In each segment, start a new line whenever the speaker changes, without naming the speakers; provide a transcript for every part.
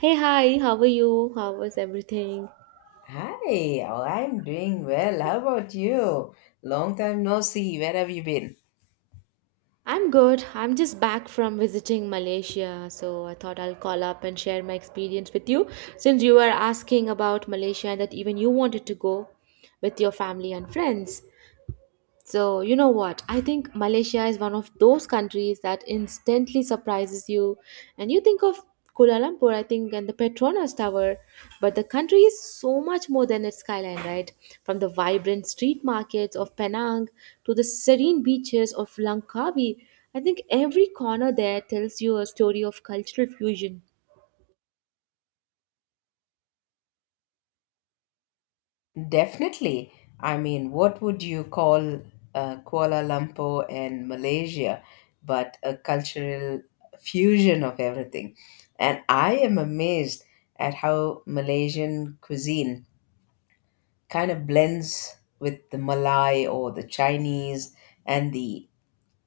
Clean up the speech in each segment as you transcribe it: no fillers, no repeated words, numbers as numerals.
Hey, hi, how are you? How was everything?
Hi, oh, I'm doing well. How about you? Long time no see. Where have you been?
I'm good. I'm just back from visiting Malaysia, so I thought I'll call up and share my experience with you since you were asking about Malaysia and that even you wanted to go with your family and friends. So, you know what? I think Malaysia is one of those countries that instantly surprises you. And you think of Kuala Lumpur, I think, and the Petronas Tower, but the country is so much more than its skyline, right? From the vibrant street markets of Penang to the serene beaches of Langkawi, I think every corner there tells you a story of cultural fusion.
Definitely. I mean, what would you call Kuala Lumpur and Malaysia, but a cultural fusion of everything? And I am amazed at how Malaysian cuisine kind of blends with the Malay or the Chinese and the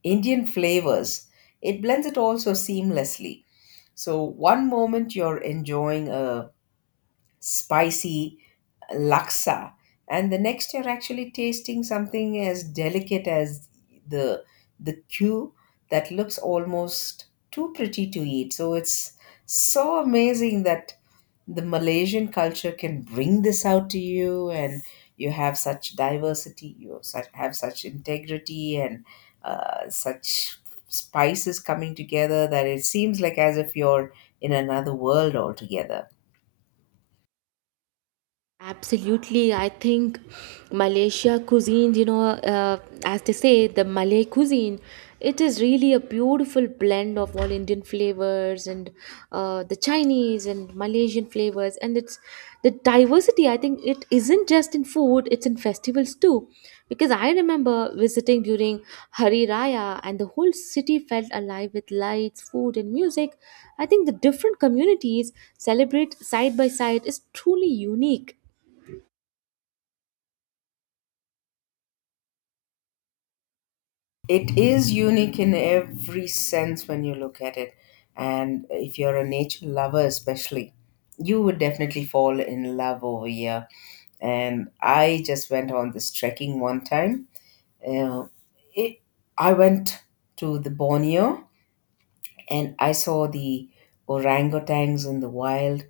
Indian flavors. It blends it also seamlessly. So, one moment you're enjoying a spicy laksa and the next you're actually tasting something as delicate as the the cue that looks almost too pretty to eat. So it's so amazing that the Malaysian culture can bring this out to you, and you have such diversity, you have such integrity and such spices coming together that it seems like as if you're in another world altogether.
Absolutely, I think Malaysia cuisine, you know, as they say, the Malay cuisine, it is really a beautiful blend of all Indian flavors and the Chinese and Malaysian flavors, and it's the diversity. I think it isn't just in food; it's in festivals too, because I remember visiting during Hari Raya, and the whole city felt alive with lights, food, and music. I think the different communities celebrate side by side is truly unique.
It is unique in every sense when you look at it. And if you're a nature lover, especially, you would definitely fall in love over here. And I just went on this trekking one time. Uh, it, I went to the Borneo and I saw the orangutans in the wild.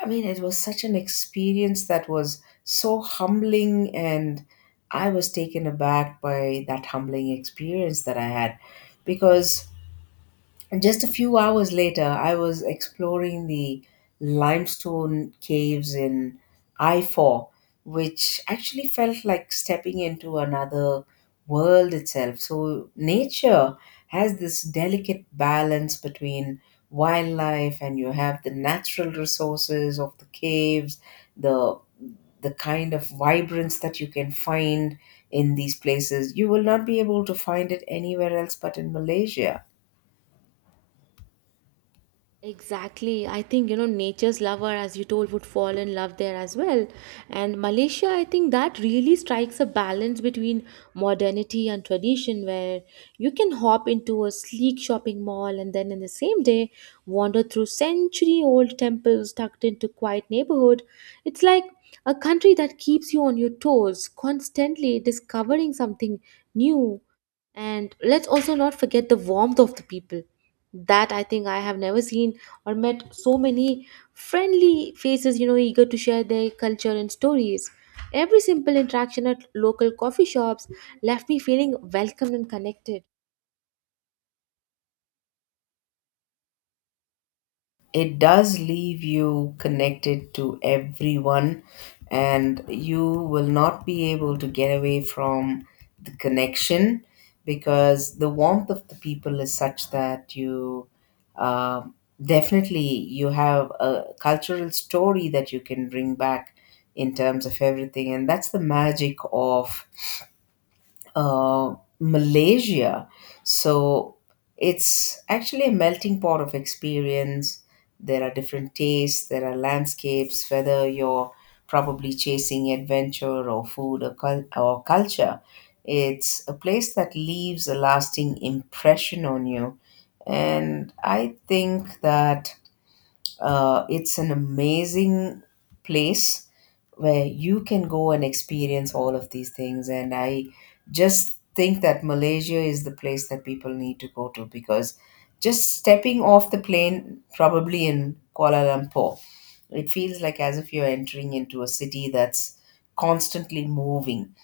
I mean, it was such an experience that was so humbling, and I was taken aback by that humbling experience that I had. Because And just a few hours later, I was exploring the limestone caves in I 4, which actually felt like stepping into another world itself. So, nature has this delicate balance between wildlife, and you have the natural resources of the caves, the kind of vibrance that you can find in these places. You will not be able to find it anywhere else but in Malaysia.
Exactly. I think, you know, nature's lover, as you told, would fall in love there as well. And Malaysia, I think that really strikes a balance between modernity and tradition, where you can hop into a sleek shopping mall and then in the same day wander through century old temples tucked into quiet neighborhood. It's like a country that keeps you on your toes, constantly discovering something new. And let's also not forget the warmth of the people that I think I have never seen or met so many friendly faces, you know, eager to share their culture and stories. Every simple interaction at local coffee shops left me feeling welcomed and connected.
It does leave you connected to everyone, and you will not be able to get away from the connection, because the warmth of the people is such that you um definitely, you have a cultural story that you can bring back in terms of everything. And that's the magic of uh, Malaysia. So it's actually a melting pot of experience. There are different tastes, there are landscapes, whether you're probably chasing adventure or food or or culture. It's a place that leaves a lasting impression on you. And I think that it's an amazing place where you can go and experience all of these things. And I just think that Malaysia is the place that people need to go to, because just stepping off the plane, probably in Kuala Lumpur, it feels like as if you're entering into a city that's constantly moving.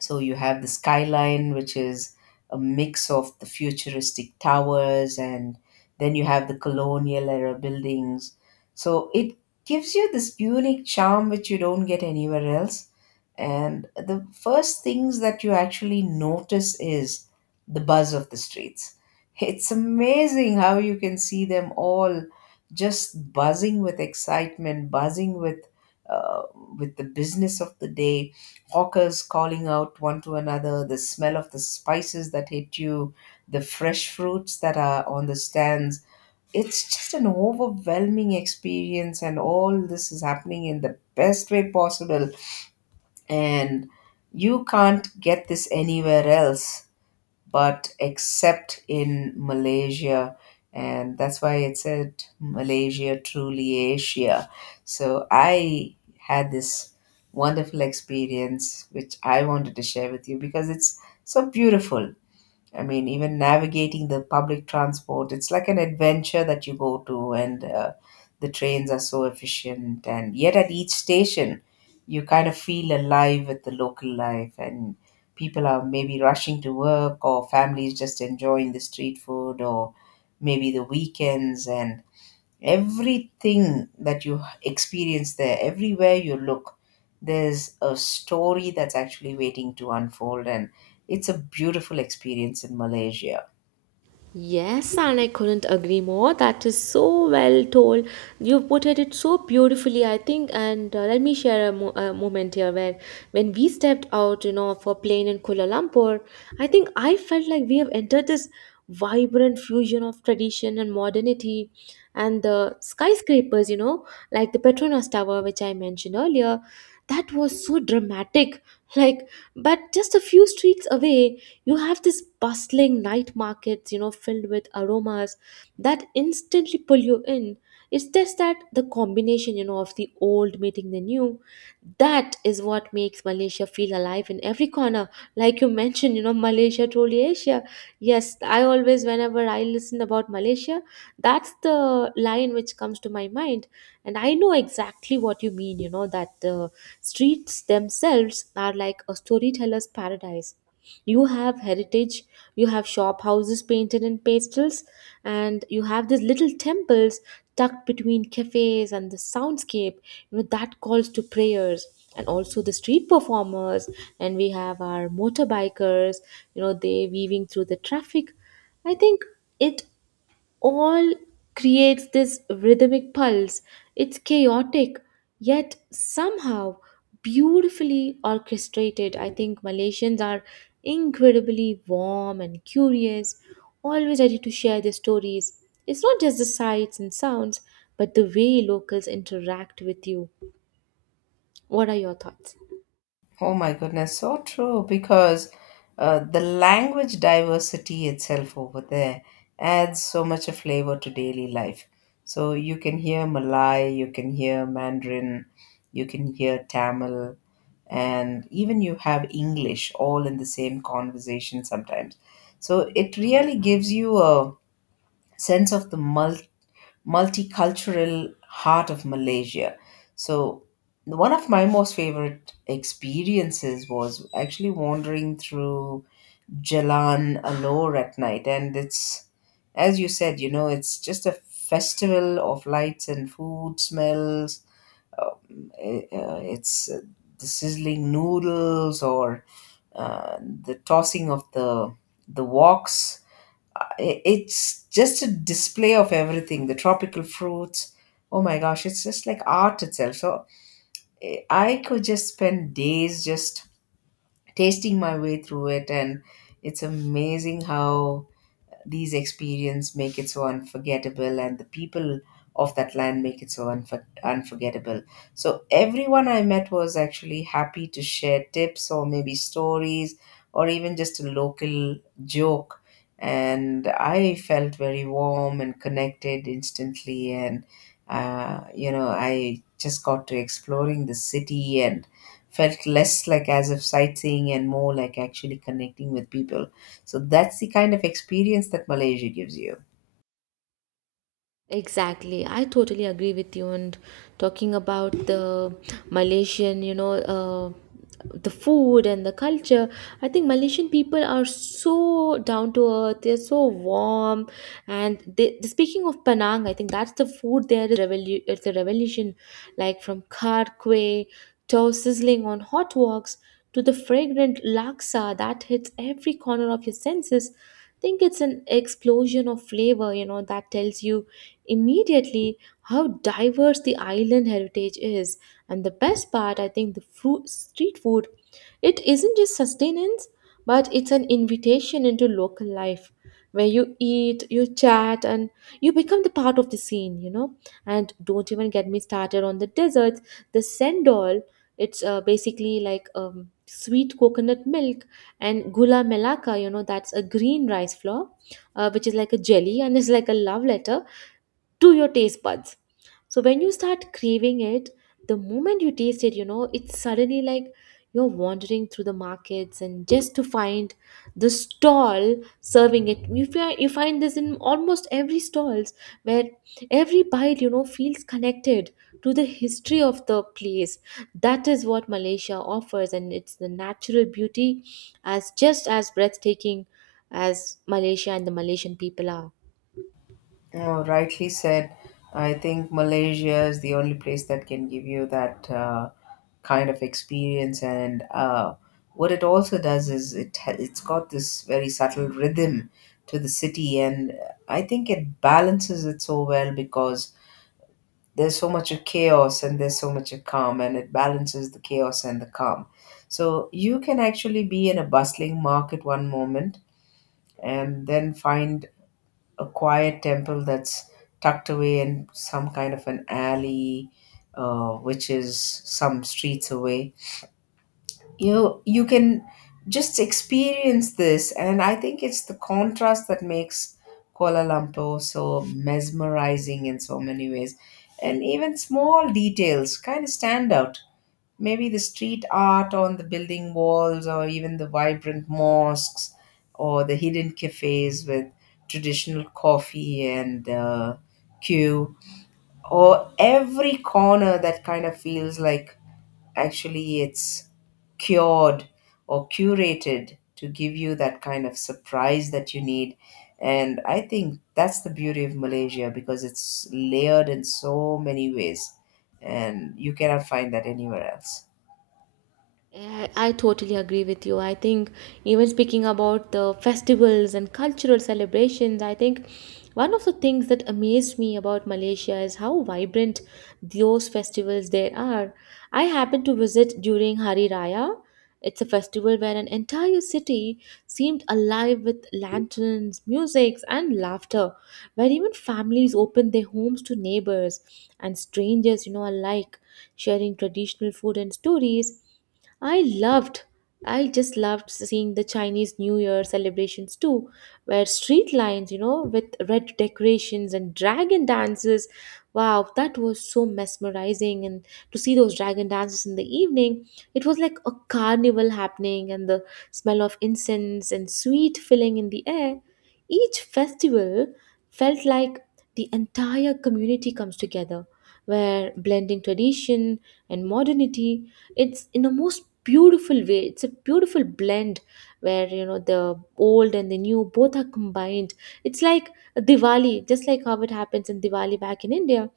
So you have the skyline, which is a mix of the futuristic towers, and then you have the colonial era buildings. So it gives you this unique charm which you don't get anywhere else. And the first things that you actually notice is the buzz of the streets. It's amazing how you can see them all just buzzing with excitement, buzzing uh, with the business of the day, hawkers calling out one to another, the smell of the spices that hit you, the fresh fruits that are on the stands. It's just an overwhelming experience, and all this is happening in the best way possible. And you can't get this anywhere else but except in Malaysia. And that's why it said Malaysia, truly Asia. So I had this wonderful experience, which I wanted to share with you because it's so beautiful. I mean, even navigating the public transport, it's like an adventure that you go to, and the trains are so efficient. And yet, at each station, you kind of feel alive with the local life, and people are maybe rushing to work, or families just enjoying the street food, or maybe the weekends. And everything that you experience there, everywhere you look, there's a story that's actually waiting to unfold, and it's a beautiful experience in Malaysia.
Yes, and I couldn't agree more. That is so well told. You've portrayed it so beautifully, I think. And let me share a, a moment here where, when we stepped out, you know, for plane in Kuala Lumpur, I think I felt like we have entered this vibrant fusion of tradition and modernity. And the skyscrapers, you know, like the Petronas Tower, which I mentioned earlier, that was so dramatic. Like, but just a few streets away, you have this bustling night markets, you know, filled with aromas that instantly pull you in. It's just that the combination, you know, of the old meeting the new, that is what makes Malaysia feel alive in every corner. Like you mentioned, you know, Malaysia, truly Asia. Yes, I always, whenever I listen about Malaysia, that's the line which comes to my mind. And I know exactly what you mean, you know, that the streets themselves are like a storyteller's paradise. You have heritage, you have shop houses painted in pastels, and you have these little temples tucked between cafes, and the soundscape, you know, that calls to prayers. And also the street performers, and we have our motorbikers, you know, they weaving through the traffic. I think it all creates this rhythmic pulse. It's chaotic, yet somehow beautifully orchestrated. I think Malaysians are incredibly warm and curious, always ready to share their stories. It's not just the sights and sounds, but the way locals interact with you. What are your thoughts?
Oh my goodness, so true, because the language diversity itself over there adds so much a flavor to daily life. So you can hear Malay, you can hear Mandarin, you can hear Tamil, and even you have English all in the same conversation sometimes. So it really gives you a sense of the multicultural heart of Malaysia. So, one of my most favorite experiences was actually wandering through Jalan Alor at night. And it's, as you said, you know, it's just a festival of lights and food smells. It's the sizzling noodles or the tossing of the woks. It's just a display of everything, the tropical fruits. Oh my gosh, it's just like art itself. So I could just spend days just tasting my way through it, and it's amazing how these experiences make it so unforgettable, and the people of that land make it so unforgettable. So everyone I met was actually happy to share tips or maybe stories or even just a local joke. And I felt very warm and connected instantly. And, you know, I just got to exploring the city and felt less like as if sightseeing and more like actually connecting with people. So that's the kind of experience that Malaysia gives you.
Exactly, I totally agree with you. And talking about the Malaysian, you know, the food and the culture, I think Malaysian people are so down to earth. They're so warm, and they speaking of Penang, I think that's the food there is it's a revolution, like from kar kway to sizzling on hot woks to the fragrant laksa that hits every corner of your senses. Think it's an explosion of flavor, you know, that tells you immediately how diverse the island heritage is. And the best part, I think, the fruit, street food, it isn't just sustenance, but it's an invitation into local life where you eat, you chat, and you become the part of the scene, you know. And don't even get me started on the desserts. The sendol, it's basically like sweet coconut milk and gula melaka, you know, that's a green rice flour, which is like a jelly and is like a love letter to your taste buds. So when you start craving it, the moment you taste it, you know, it's suddenly like you're wandering through the markets and just to find the stall serving it. You find this in almost every stalls where every bite, you know, feels connected to the history of the place. That is what Malaysia offers, and it's the natural beauty as just as breathtaking as Malaysia and the Malaysian people are.
Oh, rightly said. I think Malaysia is the only place that can give you that kind of experience. And what it also does is it's got this very subtle rhythm to the city, and I think it balances it so well because there's so much of chaos and there's so much of calm, and it balances the chaos and the calm. So you can actually be in a bustling market one moment and then find a quiet temple that's tucked away in some kind of an alley, which is some streets away. You know, you can just experience this, and I think it's the contrast that makes Kuala Lumpur so mesmerizing in so many ways, and even small details kind of stand out, maybe the street art on the building walls or even the vibrant mosques or the hidden cafes with traditional coffee and queue, or every corner that kind of feels like actually it's cured or curated to give you that kind of surprise that you need. And I think that's the beauty of Malaysia, because it's layered in so many ways and you cannot find that anywhere else.
I totally agree with you. I think even speaking about the festivals and cultural celebrations, I think one of the things that amazed me about Malaysia is how vibrant those festivals there are. I happened to visit during Hari Raya. It's a festival where an entire city seemed alive with lanterns, music, and laughter, where even families opened their homes to neighbors and strangers, you know, alike, sharing traditional food and stories. I loved, I just loved seeing the Chinese New Year celebrations too, where street lines, you know, with red decorations and dragon dances. Wow, that was so mesmerizing. And to see those dragon dances in the evening, it was like a carnival happening, and the smell of incense and sweet filling in the air. Each festival felt like the entire community comes together, where blending tradition and modernity, it's in the most beautiful way. It's a beautiful blend where, you know, the old and the new both are combined. It's like Diwali, just like how it happens in Diwali back in India.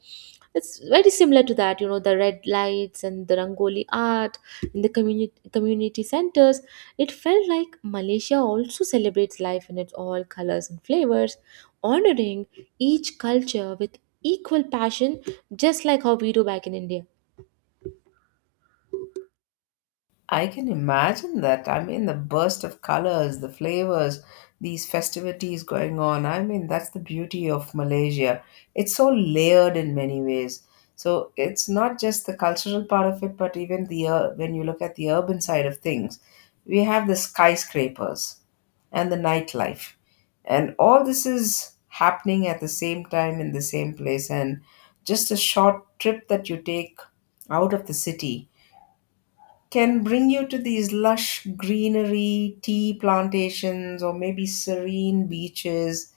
It's very similar to that, you know, the red lights and the rangoli art in the community centers. It felt like Malaysia also celebrates life in its all colors and flavors, honoring each culture with equal passion, just like how we do back in India.
I can imagine that. I mean, the burst of colors, the flavors, these festivities going on. I mean, that's the beauty of Malaysia. It's so layered in many ways. So it's not just the cultural part of it, but even when you look at the urban side of things, we have the skyscrapers and the nightlife, and all this is happening at the same time in the same place. And just a short trip that you take out of the city can bring you to these lush greenery, tea plantations, or maybe serene beaches.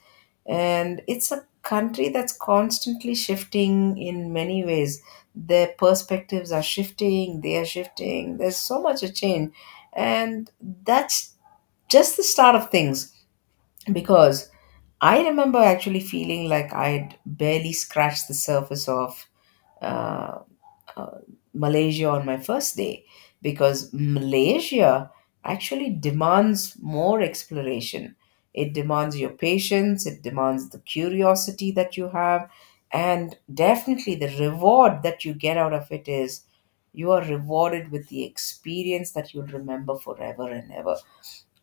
And it's a country that's constantly shifting in many ways. Their perspectives are shifting, they are shifting. There's so much a change. And that's just the start of things, because I remember actually feeling like I'd barely scratched the surface of. uh, uh, Malaysia on my first day, because Malaysia actually demands more exploration. It demands your patience, it demands the curiosity that you have, and definitely the reward that you get out of it is you are rewarded with the experience that you'll remember forever and ever.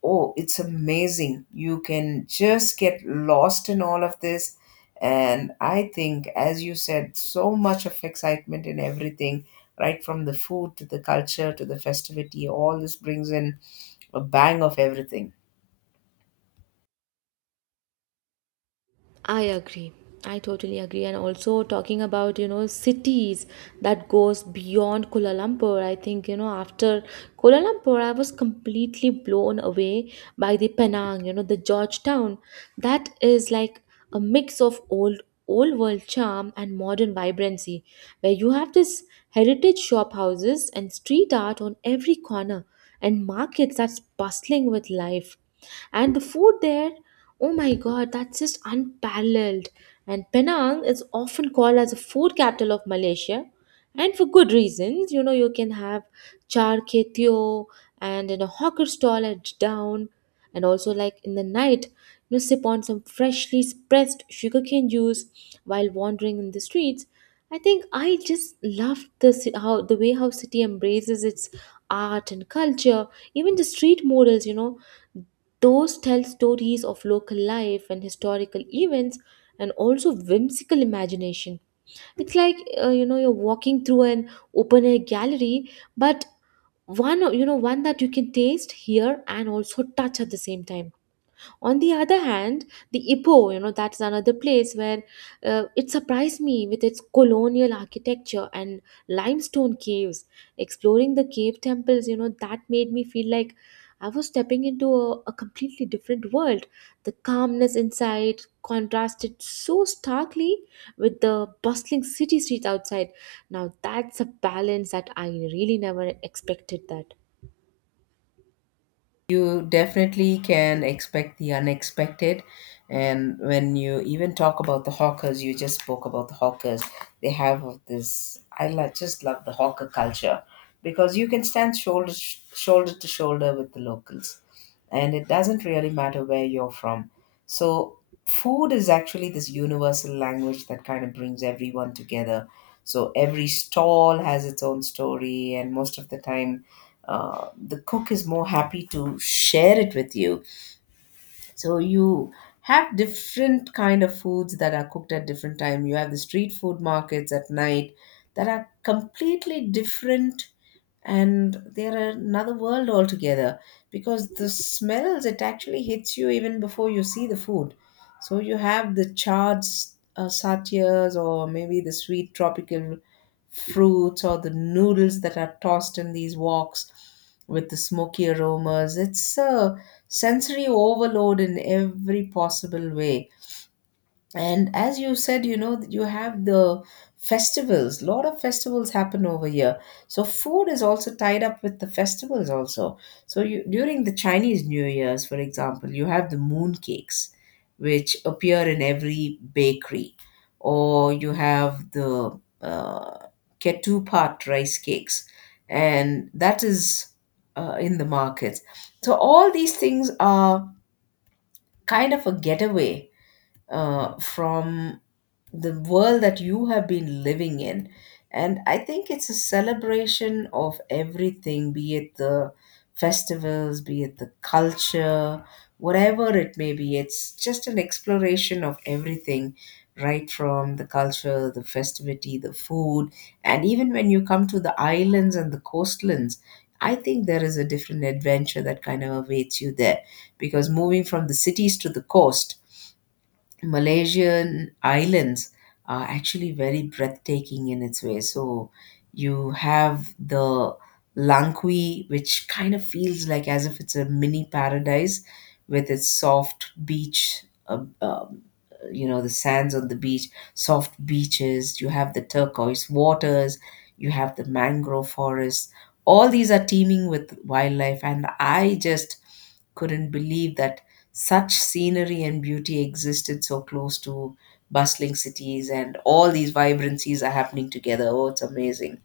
Oh, it's amazing, you can just get lost in all of this. And I think, as you said, so much of excitement in everything, right from the food to the culture to the festivity, all this brings in a bang of everything.
I agree. I totally agree. And also talking about, you know, cities that goes beyond Kuala Lumpur. I think, you know, after Kuala Lumpur, I was completely blown away by the Penang, you know, the Georgetown. That is like a mix of old world charm and modern vibrancy, where you have this heritage shop houses and street art on every corner and markets that's bustling with life. And the food there, oh my god, that's just unparalleled. And Penang is often called as the food capital of Malaysia, and for good reasons, you know. You can have char kway teow and in a hawker stall at down, and also like in the night, you know, sip on some freshly pressed sugarcane juice while wandering in the streets. I think I just love the how the way how city embraces its art and culture. Even the street murals, you know, those tell stories of local life and historical events, and also whimsical imagination. It's like, you know, you're walking through an open air gallery, but one, you know, one that you can taste, hear, and also touch at the same time. On the other hand, the Ipoh, you know, that's another place where, it surprised me with its colonial architecture and limestone caves. Exploring the cave temples, you know, that made me feel like I was stepping into a completely different world. The calmness inside contrasted so starkly with the bustling city streets outside. Now that's a balance that I really never expected that.
You definitely can expect the unexpected. And when you even talk about the hawkers, you just spoke about the hawkers, they have this, I just love the hawker culture, because you can stand shoulder to shoulder with the locals, and it doesn't really matter where you're from. So food is actually this universal language that kind of brings everyone together. So every stall has its own story, and most of the time the cook is more happy to share it with you. So you have different kind of foods that are cooked at different time. You have the street food markets at night that are completely different, and they're another world altogether, because the smells, it actually hits you even before you see the food. So you have the satyas or maybe the sweet tropical fruits or the noodles that are tossed in these woks with the smoky aromas. It's a sensory overload in every possible way. And as you said, you know, you have the festivals. A lot of festivals happen over here. So food is also tied up with the festivals also. So you during the Chinese New Year's, for example, you have the moon cakes, which appear in every bakery, or you have the ketupat rice cakes, and that is in the markets. So all these things are kind of a getaway from the world that you have been living in. And I think it's a celebration of everything, be it the festivals, be it the culture, whatever it may be. It's just an exploration of everything, right from the culture, the festivity, the food. And even when you come to the islands and the coastlands, I think there is a different adventure that kind of awaits you there because moving from the cities to the coast, Malaysian islands are actually very breathtaking in its way. So you have the Langkawi, which kind of feels like as if it's a mini paradise with its soft beach, the sands on the beach, soft beaches. You have the turquoise waters, you have the mangrove forests. All these are teeming with wildlife, and I just couldn't believe that such scenery and beauty existed so close to bustling cities, and all these vibrancies are happening together. Oh, it's amazing.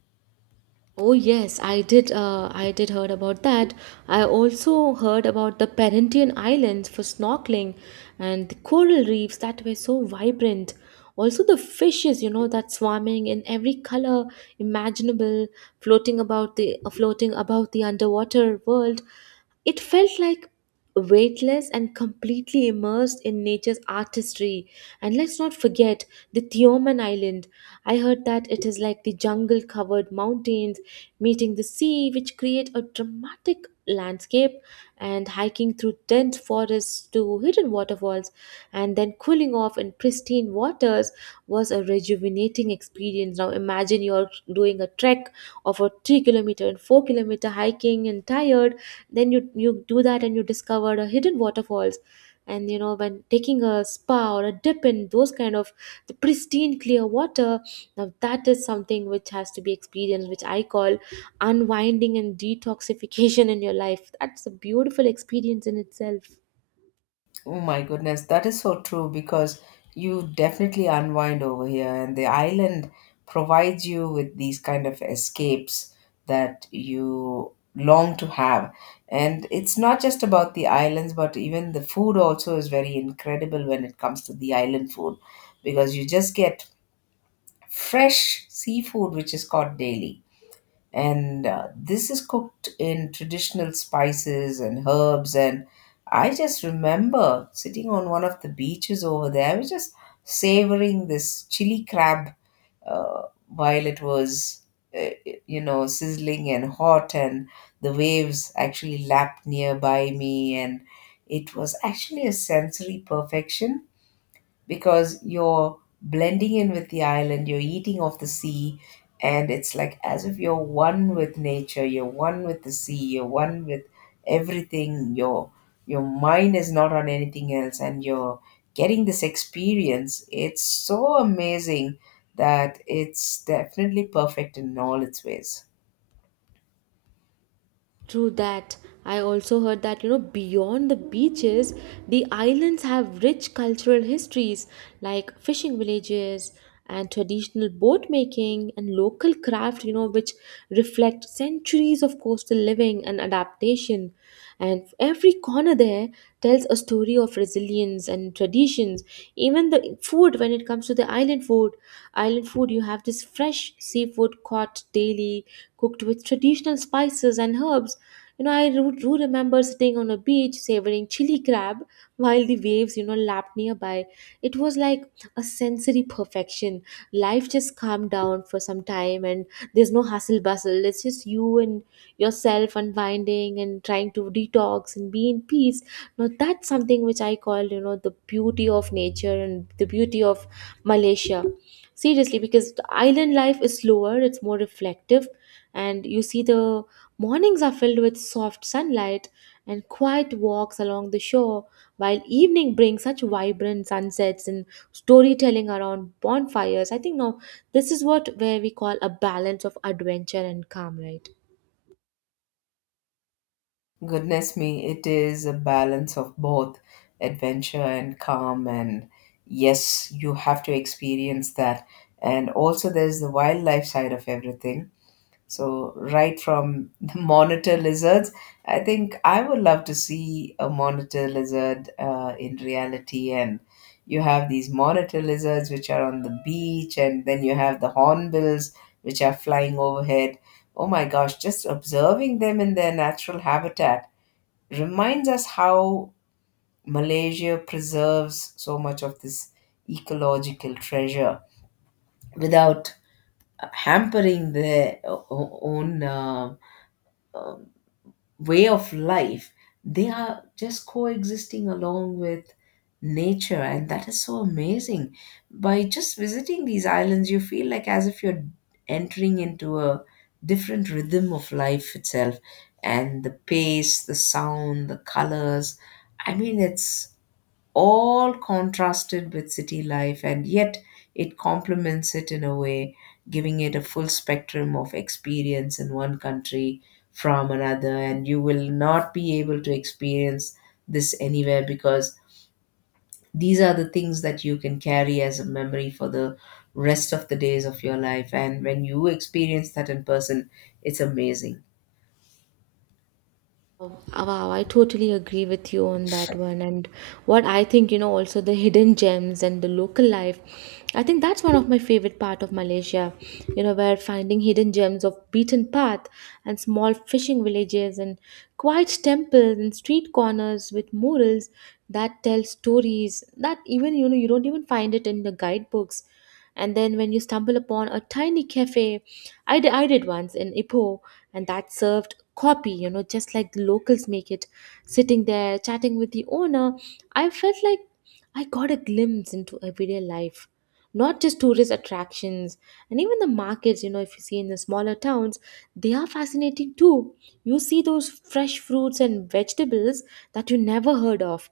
Oh yes, I did. I did heard about that. I also heard about the Parentian Islands for snorkeling, and the coral reefs that were so vibrant. Also the fishes, you know, that swarming in every color imaginable, floating about the underwater world. It felt like weightless and completely immersed in nature's artistry. And let's not forget the Tioman Island. I heard that it is like the jungle covered mountains meeting the sea, which create a dramatic landscape, and hiking through dense forests to hidden waterfalls, and then cooling off in pristine waters was a rejuvenating experience. Now imagine you're doing a trek of a 3 km and 4 km hiking and tired, then you do that and you discover a hidden waterfalls. And you know, when taking a spa or a dip in those kind of the pristine clear water, now that is something which has to be experienced, which I call unwinding and detoxification in your life. That's a beautiful experience in itself.
Oh my goodness, that is so true, because you definitely unwind over here, and the island provides you with these kind of escapes that you long to have. And it's not just about the islands, but even the food also is very incredible when it comes to the island food, because you just get fresh seafood which is caught daily. And this is cooked in traditional spices and herbs. And I just remember sitting on one of the beaches over there, I was just savoring this chili crab uh, while it was, uh, sizzling and hot, and the waves actually lapped nearby me. And it was actually a sensory perfection, because you're blending in with the island, you're eating off the sea, and it's like as if you're one with nature, you're one with the sea, you're one with everything. Your mind is not on anything else, and you're getting this experience. It's so amazing that it's definitely perfect in all its ways.
True that. I also heard that, you know, beyond the beaches, the islands have rich cultural histories like fishing villages and traditional boat making and local craft, you know, which reflect centuries of coastal living and adaptation. And every corner there tells a story of resilience and traditions. Even the food, when it comes to the island food, you have this fresh seafood caught daily, cooked with traditional spices and herbs. I do remember sitting on a beach savoring chili crab while the waves, lapped nearby. It was like a sensory perfection. Life just calmed down for some time, and there's no hustle bustle. It's just you and yourself unwinding and trying to detox and be in peace. Now, that's something which I call, the beauty of nature and the beauty of Malaysia. Seriously, because the island life is slower, it's more reflective, and you see the mornings are filled with soft sunlight and quiet walks along the shore, while evening brings such vibrant sunsets and storytelling around bonfires. I think now this is what where we call a balance of adventure and calm, right?
Goodness me, it is a balance of both adventure and calm. And yes, you have to experience that. And also, there's the wildlife side of everything. So, right from the monitor lizards, I think I would love to see a monitor lizard in reality. And you have these monitor lizards which are on the beach, and then you have the hornbills which are flying overhead. Oh my gosh, just observing them in their natural habitat reminds us how Malaysia preserves so much of this ecological treasure without hampering their own um way of life. They are just coexisting along with nature, and that is so amazing. By just visiting these islands, you feel like as if you're entering into a different rhythm of life itself, and the pace, the sound, the colors. I mean, it's all contrasted with city life, and yet it complements it in a way, giving it a full spectrum of experience in one country from another. And you will not be able to experience this anywhere, because these are the things that you can carry as a memory for the rest of the days of your life. And when you experience that in person, it's amazing.
Uh, Wow, I totally agree with you on that one. And what I think, you know, also the hidden gems and the local life. I think that's one of my favorite part of Malaysia, you know, where finding hidden gems of beaten path and small fishing villages and quiet temples and street corners with murals that tell stories that even, you don't even find it in the guidebooks. And then when you stumble upon a tiny cafe, I did once in Ipoh, and that served coffee, just like the locals make it. Sitting there chatting with the owner, I felt like I got a glimpse into everyday life. Not just tourist attractions, and even the markets, if you see in the smaller towns, they are fascinating too. You see those fresh fruits and vegetables that you never heard of.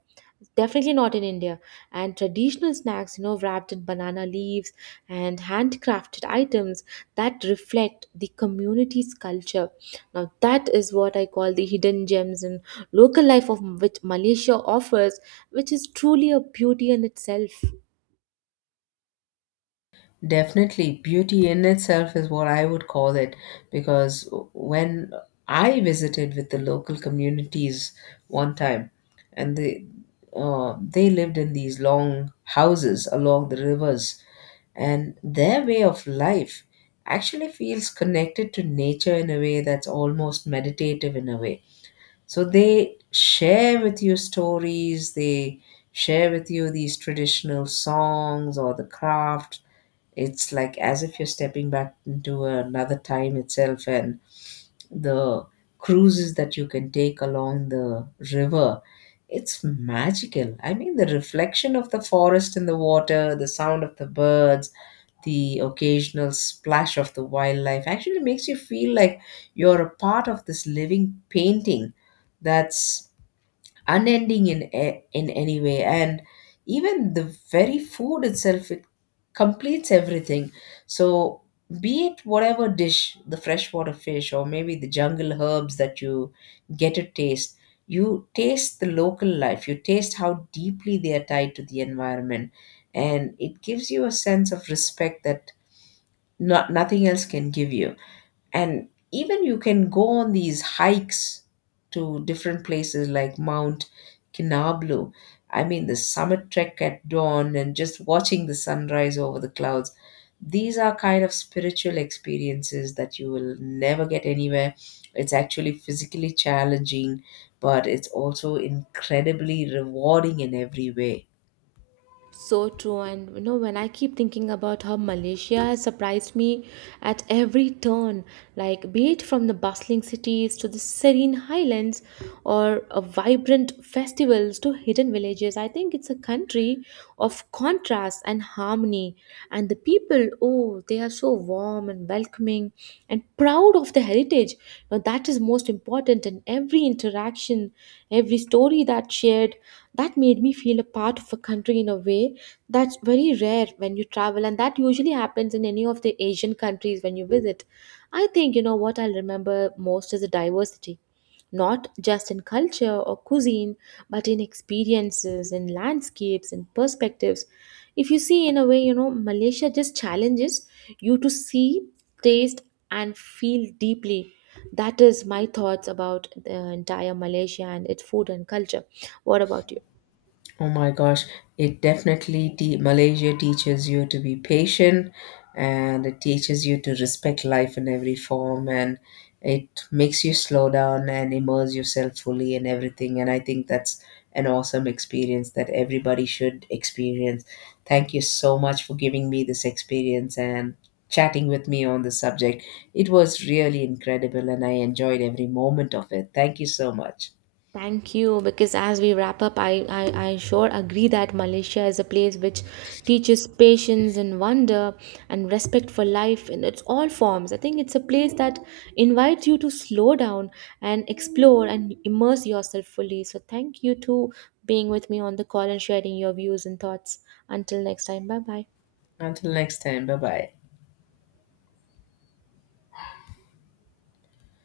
Definitely not in India. And traditional snacks, wrapped in banana leaves and handcrafted items that reflect the community's culture. Now, that is what I call the hidden gems in local life of which Malaysia offers, which is truly a beauty in itself.
Definitely, beauty in itself is what I would call it, because when I visited with the local communities one time, and they lived in these long houses along the rivers, and their way of life actually feels connected to nature in a way that's almost meditative in a way. So they share with you stories, they share with you these traditional songs or the crafts. It's like as if you're stepping back into another time itself, and the cruises that you can take along the river. It's magical. I mean, the reflection of the forest in the water, the sound of the birds, the occasional splash of the wildlife actually makes you feel like you're a part of this living painting that's unending in in any way. And even the very food itself, it completes everything. So be it whatever dish, the freshwater fish or maybe the jungle herbs that you get to taste, you taste the local life, you taste how deeply they are tied to the environment, and it gives you a sense of respect that nothing else can give you. And even you can go on these hikes to different places like Mount Kinablu. I mean, the summit trek at dawn and just watching the sunrise over the clouds. These are kind of spiritual experiences that you will never get anywhere. It's actually physically challenging, but it's also incredibly rewarding in every way.
So true, and you know, when I keep thinking about how Malaysia has surprised me at every turn, like be it from the bustling cities to the serene highlands or vibrant festivals to hidden villages, I think it's a country of contrast and harmony, and the people, oh, they are so warm and welcoming and proud of their heritage. Now, that is most important. And every interaction, every story that shared, that made me feel a part of a country in a way that's very rare when you travel. And that usually happens in any of the Asian countries when you visit. I think, you know, what I'll remember most is the diversity, not just in culture or cuisine, but in experiences, in landscapes, in perspectives. If you see, in a way, you know, Malaysia just challenges you to see, taste, and feel deeply. That is my thoughts about the entire Malaysia and its food and culture. What about you?
Oh my gosh, it definitely Malaysia teaches you to be patient, and it teaches you to respect life in every form, and it makes you slow down and immerse yourself fully in everything. And I think that's an awesome experience that everybody should experience. Thank you so much for giving me this experience and chatting with me on the subject. It was really incredible and I enjoyed every moment of it. Thank you so much.
Thank you. Because as we wrap up, I sure agree that Malaysia is a place which teaches patience and wonder and respect for life in its all forms. I think it's a place that invites you to slow down and explore and immerse yourself fully. So thank you to being with me on the call and sharing your views and thoughts. Until next time, bye bye.
Until next time, bye bye.